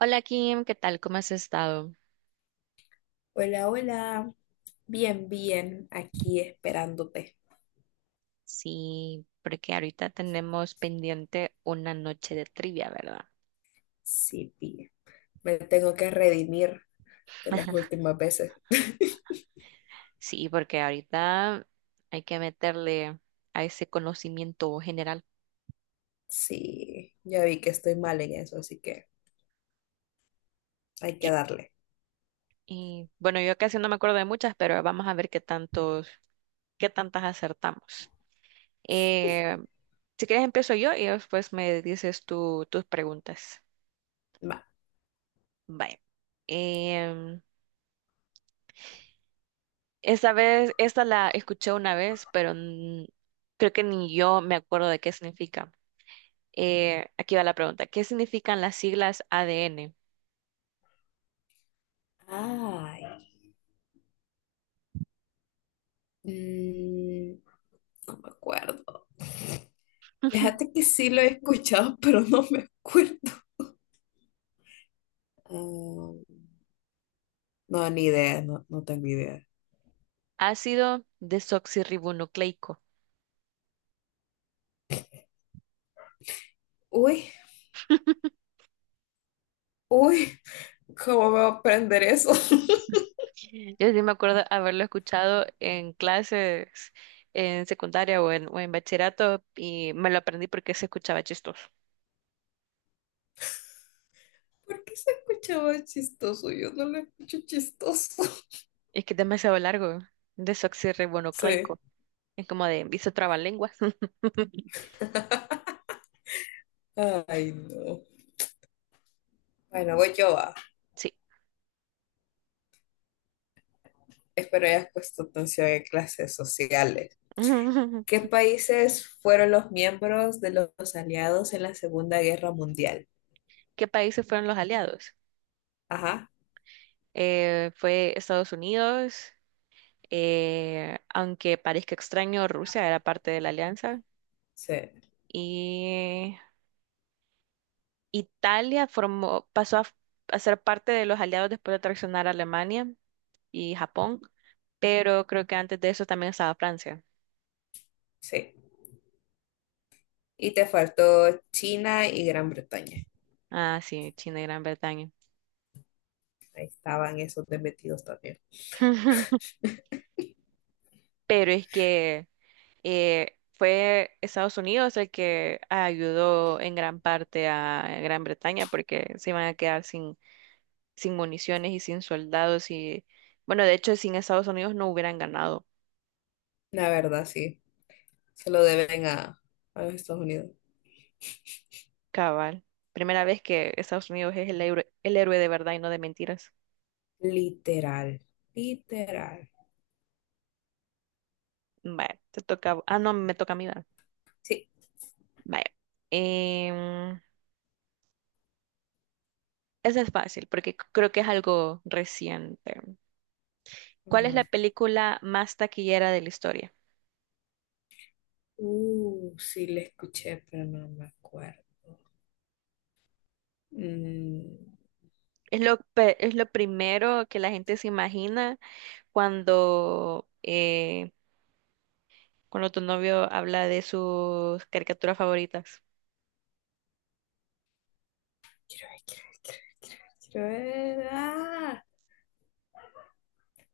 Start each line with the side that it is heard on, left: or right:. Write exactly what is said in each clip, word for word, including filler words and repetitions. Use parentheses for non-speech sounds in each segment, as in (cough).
right: Hola Kim, ¿qué tal? ¿Cómo has estado?
left: Hola, hola. Bien, bien, aquí esperándote.
right: Sí, porque ahorita tenemos pendiente una noche de trivia, ¿verdad?
left: Sí, bien. Me tengo que redimir de las últimas veces. (laughs)
right: Sí, porque ahorita hay que meterle a ese conocimiento general.
left: Sí, ya vi que estoy mal en eso, así que hay
right: Yo-
left: que darle.
right: Y bueno, yo casi no me acuerdo de muchas, pero vamos a ver qué tantos, qué tantas acertamos. Eh, si quieres empiezo yo y después me dices tú, tus preguntas.
left: Va.
right: Vaya. Em, Esta vez, esta la escuché una vez, pero n- creo que ni yo me acuerdo de qué significa. Eh, aquí va la pregunta. ¿Qué significan las siglas A D N?
left: Ay, mm, no me acuerdo. Fíjate
right: (laughs)
left: que sí lo he escuchado, (laughs) pero no me acuerdo. Mm, no, ni idea, no, no tengo idea.
right: Ácido desoxirribonucleico.
left: Uy,
right: (laughs)
left: uy, ¿cómo voy a aprender eso? (laughs)
right: Yo sí me acuerdo haberlo escuchado en clases en secundaria o en, o en bachillerato y me lo aprendí porque se escuchaba chistoso.
left: ¿Por qué se escuchaba chistoso? Yo no lo escucho chistoso. (laughs)
right: Es que es demasiado largo,
left: Sí.
right: desoxirribonucleico. Es como de, hizo trabalenguas. (laughs)
left: Ay, no. Bueno, voy yo a.
right: Sí.
left: Espero hayas puesto atención en clases sociales. ¿Qué
right: (laughs)
left: países fueron los miembros de los aliados en la Segunda Guerra Mundial?
right: ¿Qué países fueron los aliados?
left: Ajá,
right: Eh, fue Estados Unidos, eh, aunque parezca extraño, Rusia era parte de la alianza,
left: sí,
right: y Italia formó, pasó a, f- a ser parte de los aliados después de traicionar a Alemania y Japón, pero creo que antes de eso también estaba Francia.
left: sí. Y te faltó China y Gran Bretaña.
right: Ah, sí, China y Gran Bretaña.
left: Ahí estaban esos de metidos también.
right: (laughs) Pero es que eh, fue Estados Unidos el que ayudó en gran parte a Gran Bretaña porque se iban a quedar sin sin municiones y sin soldados y bueno, de hecho sin Estados Unidos no hubieran ganado,
left: La verdad, sí. Se lo deben a, a los Estados Unidos.
right: cabal. Primera vez que Estados Unidos es el, héroe- el héroe de verdad y no de mentiras.
left: Literal, literal.
right: Vaya, te toca, ah, no, me toca a mí, ¿verdad?
left: Sí.
right: Vaya. Em, Esa es fácil porque c- creo que es algo reciente. ¿Cuál es
left: Ujú.
right: la película más taquillera de la historia?
left: Uh, sí, la escuché, pero no me acuerdo. Mm,
right: Es lo, pe- es lo primero que la gente se imagina cuando, eh, cuando tu novio habla de sus caricaturas favoritas.
left: Quiero ver, quiero ver, quiero ver, quiero ver, quiero ver. Ah,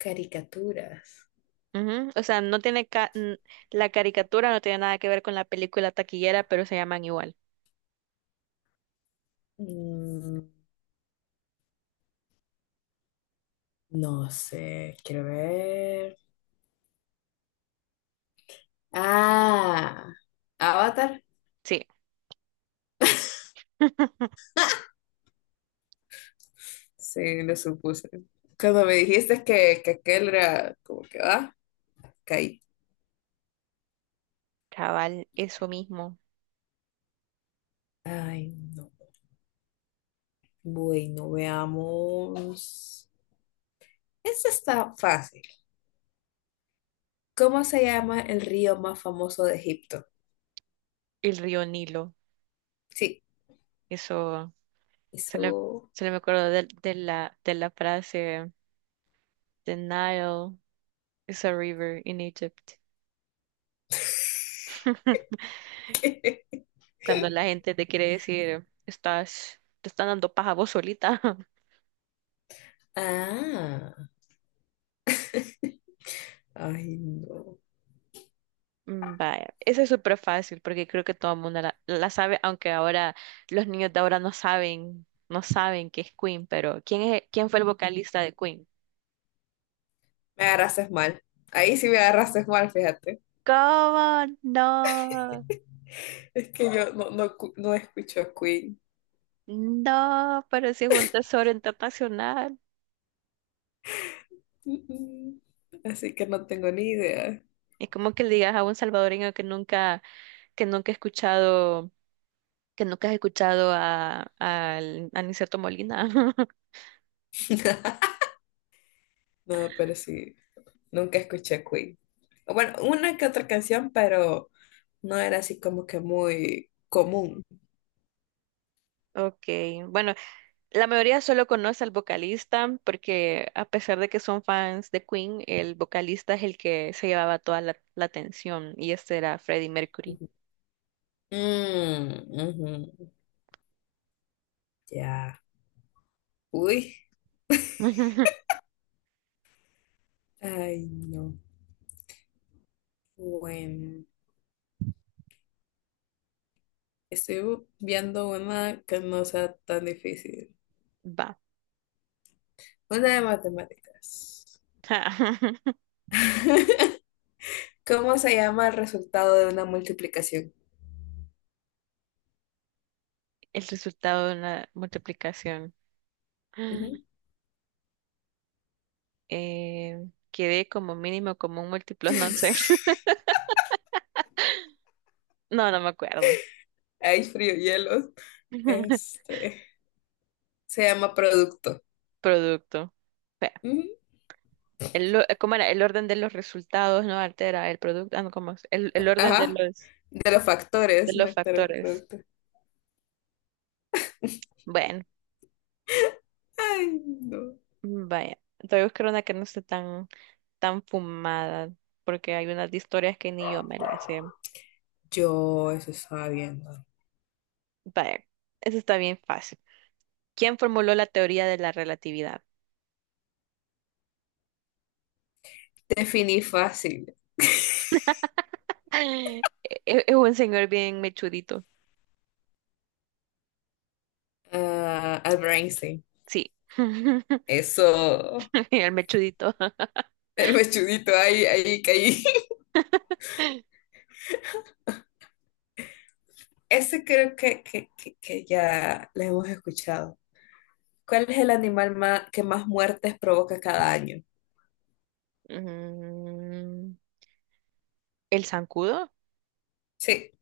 left: caricaturas.
right: Ujú. O sea, no tiene ca- n- la caricatura no tiene nada que ver con la película taquillera, pero se llaman igual.
left: Mm, no sé, quiero ver. Ah, Avatar.
right: Sí, (laughs)
left: Sí, lo supuse. Cuando me dijiste que, que aquel era como que, ah, caí.
right: cabal, eso mismo,
left: Ay, no. Bueno, veamos. Esta está fácil. ¿Cómo se llama el río más famoso de Egipto?
right: el río Nilo.
left: Sí,
right: Eso, solo,
left: eso.
right: solo me acuerdo de, de la, de la frase, The Nile is a river in Egypt.
left: (laughs)
right: (laughs) Cuando la gente te quiere decir, estás, te están dando paja vos solita.
left: Ah, ay, no.
right: Mm, vaya, eso es súper fácil porque creo que todo el mundo la, la sabe, aunque ahora los niños de ahora no saben, no saben que es Queen, pero ¿quién es, ¿quién fue el vocalista de Queen?
left: Me agarraste mal. Ahí sí me agarraste mal, fíjate.
right: ¿Cómo? No,
left: Es que yo no, no, cu- no escucho Queen.
right: no, pero si es un tesoro internacional.
left: Mm, mm. Así que no tengo ni idea.
right: Es como que le digas a un salvadoreño que nunca, que nunca ha escuchado, que nunca has escuchado a, al- a Aniceto Molina. (laughs)
left: (laughs) No, pero sí, nunca escuché Queen. Bueno, una que otra canción, pero no era así como que muy común.
right: Ok, bueno, la mayoría solo conoce al vocalista porque a pesar de que son fans de Queen, el vocalista es el que se llevaba toda la, la atención y este era Freddie Mercury.
left: Ujú. Mm, ujú. Ya. Uy.
right: (laughs)
left: Ay, no. Bueno. Estoy viendo una que no sea tan difícil.
right: Va.
left: Una de matemáticas.
right: (laughs)
left: ¿Cómo se llama el resultado de una multiplicación?
right: El resultado de una multiplicación.
left: Ujú.
right: (gasps) Eh, Quedé como mínimo como un múltiplo, no sé. (laughs) No, no me acuerdo.
left: Ay, frío hielos.
right: (laughs)
left: Este, se llama producto.
right: Producto. Espera,
left: Ujú.
right: El, lo- ¿cómo era? El orden de los resultados no altera el producto. Ah, no, ¿cómo es? El, el orden de
left: Ajá.
right: los,
left: De los
right: de
left: factores, no
right: los
left: de los
right: factores.
left: productos.
right: Bueno.
left: Ay, no.
right: Vaya, voy a buscar una que no esté tan, tan fumada, porque hay unas de historias que ni yo me las sé.
left: Yo eso estaba viendo.
right: Vaya, eso está bien fácil. ¿Quién formuló la teoría de la relatividad?
left: Definí fácil. (laughs)
right: (gasps) (laughs) Es es un señor bien mechudito.
left: Ah, Albert Einstein.
right: Sí, (laughs)
left: Eso.
right: el mechudito.
left: El mechudito ahí, ahí caí. Ese creo que, que, que- que ya lo hemos escuchado. ¿Cuál es el animal ma- que más muertes provoca cada año?
right: Mm, ¿el zancudo?
left: Sí,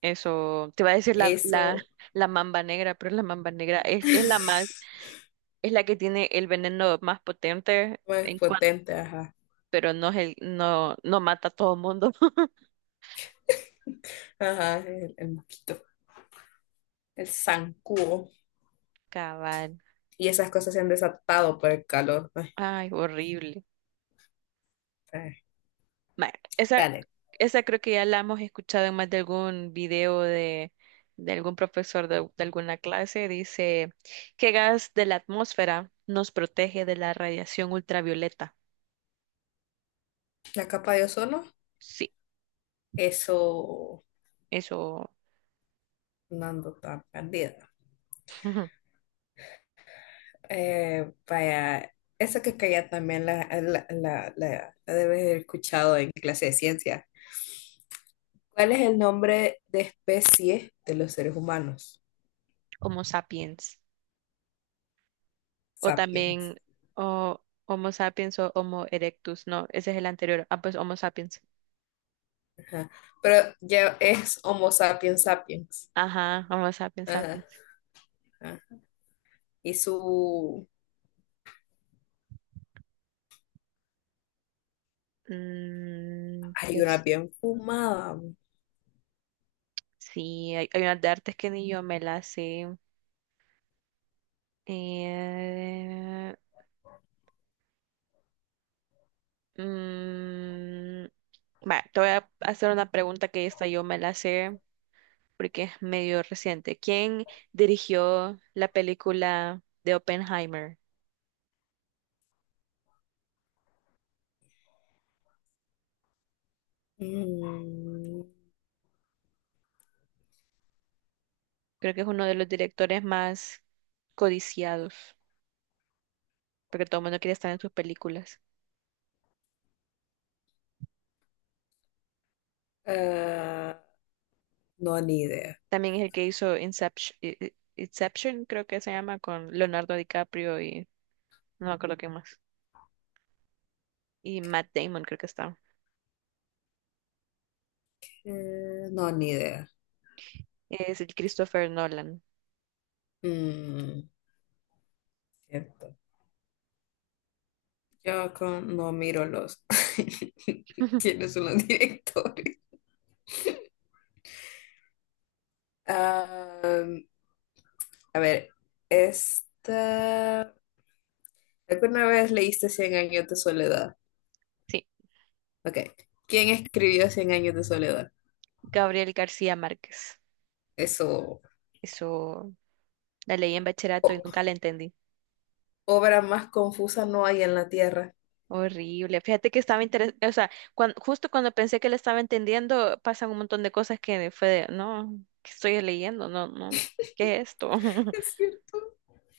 right: Eso, te iba a decir la, la,
left: eso.
right: la mamba negra, pero la mamba negra es, es la más,
left: (laughs)
right: es la que tiene el veneno más potente
left: Más
right: en cuanto,
left: potente, ajá.
right: pero no es el, no, no mata a todo mundo.
left: Ajá, el, el mosquito, el zancudo.
right: Cabal.
left: Y esas cosas se han desatado por el calor. Ay,
right: Ay, horrible.
left: ay.
right: Bueno, esa,
left: Dale,
right: esa creo que ya la hemos escuchado en más de algún video de, de algún profesor de, de alguna clase. Dice, ¿qué gas de la atmósfera nos protege de la radiación ultravioleta?
left: la capa de ozono,
right: Sí,
left: eso,
right: eso.
left: no ando tan perdida.
right: (laughs)
left: Eh, vaya, eso que ya también la, la, la, la- la debes haber escuchado en clase de ciencia. ¿Cuál es el nombre de especie de los seres humanos?
right: Homo sapiens. O
left: Sapiens.
right: también o, Homo sapiens o Homo erectus. No, ese es el anterior. Ah, pues Homo sapiens.
left: Ajá. Pero ya es Homo sapiens sapiens.
right: Ajá, Homo sapiens
left: Ajá,
right: sapiens.
left: ajá. Y su...
right: Mm,
left: Hay una
right: pues
left: bien fumada.
right: sí, hay, hay unas de artes que ni yo me las sé. Eh, mm, Va, te voy a hacer una pregunta que esta yo me la sé porque es medio reciente. ¿Quién dirigió la película de Oppenheimer?
left: Mm,
right: Creo que es uno de los directores más codiciados porque todo el mundo quiere estar en sus películas.
left: ah, no, ni idea.
right: También es el que hizo Inception, eh, eh, Inception, creo que se llama, con Leonardo DiCaprio y no me acuerdo qué más. Y Matt Damon creo que está.
left: Eh, no, ni idea.
right: Es el Christopher Nolan.
left: Mm, Cierto. Yo con- no miro los... (laughs)
right: (laughs)
left: ¿Quiénes son los directores? Ah, a ver, esta... ¿Alguna vez leíste Cien años de soledad?
right: Sí,
left: Ok. ¿Quién escribió Cien años de soledad?
right: Gabriel García Márquez.
left: Eso,
right: Eso la leí en bachillerato y
left: o-
right: nunca la entendí.
left: obra más confusa no hay en la tierra.
right: Horrible. Fíjate que estaba interesante, o sea, cuan- justo cuando pensé que la estaba entendiendo, pasan un montón de cosas que fue de, no, ¿qué estoy leyendo? No, no, ¿qué es esto?
left: (laughs)
right: (laughs)
left: Es cierto,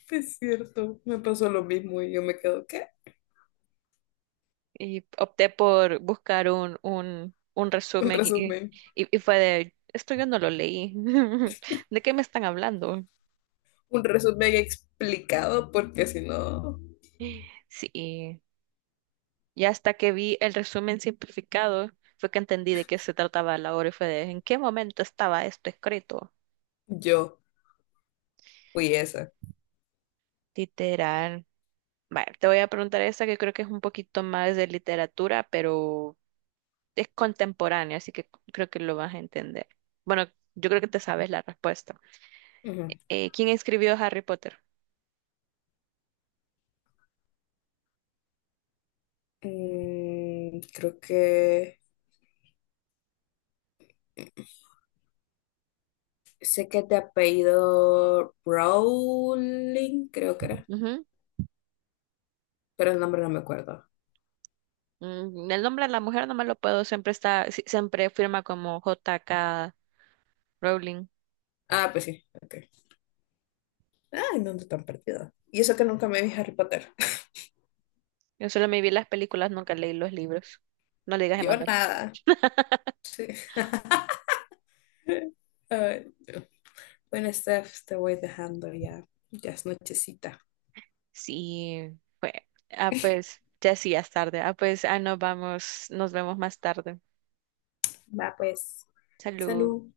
left: es cierto. Me pasó lo mismo y yo me quedo, ¿qué?
right: Y opté por buscar un, un, un
left: Un
right: resumen y,
left: resumen.
right: y, y fue de, esto yo no lo leí. (laughs) ¿De qué me están hablando?
left: Un resumen explicado porque si no,
right: Sí. Y hasta que vi el resumen simplificado, fue que entendí de qué se trataba la obra y fue de en qué momento estaba esto escrito.
left: yo fui esa.
right: Literal. Vale, te voy a preguntar esta que creo que es un poquito más de literatura, pero es contemporánea, así que creo que lo vas a entender. Bueno, yo creo que te sabes la respuesta.
left: Ujú.
right: Eh, ¿quién escribió Harry Potter?
left: Mm, creo que sé que te apellido Rowling, creo que era,
right: Ujú.
left: pero el nombre no me acuerdo.
right: Mm, el nombre de la mujer no me lo puedo, siempre está, si- siempre firma como J K Rowling.
left: Ah, pues sí, ok. Ah, ¿en dónde están perdidas? Y eso que nunca me vi Harry Potter. (laughs)
right: Yo solo me vi las películas, nunca leí los libros. No le digas a
left: Yo nada. Sí. (laughs) Ay, no. Bueno, Steph, te voy dejando ya. Ya es nochecita.
right: Sí, pues, ah, pues, ya sí, ya es tarde. Ah, pues, ah, nos vamos, nos vemos más tarde.
left: Va, pues.
right: Salud.
left: Salud.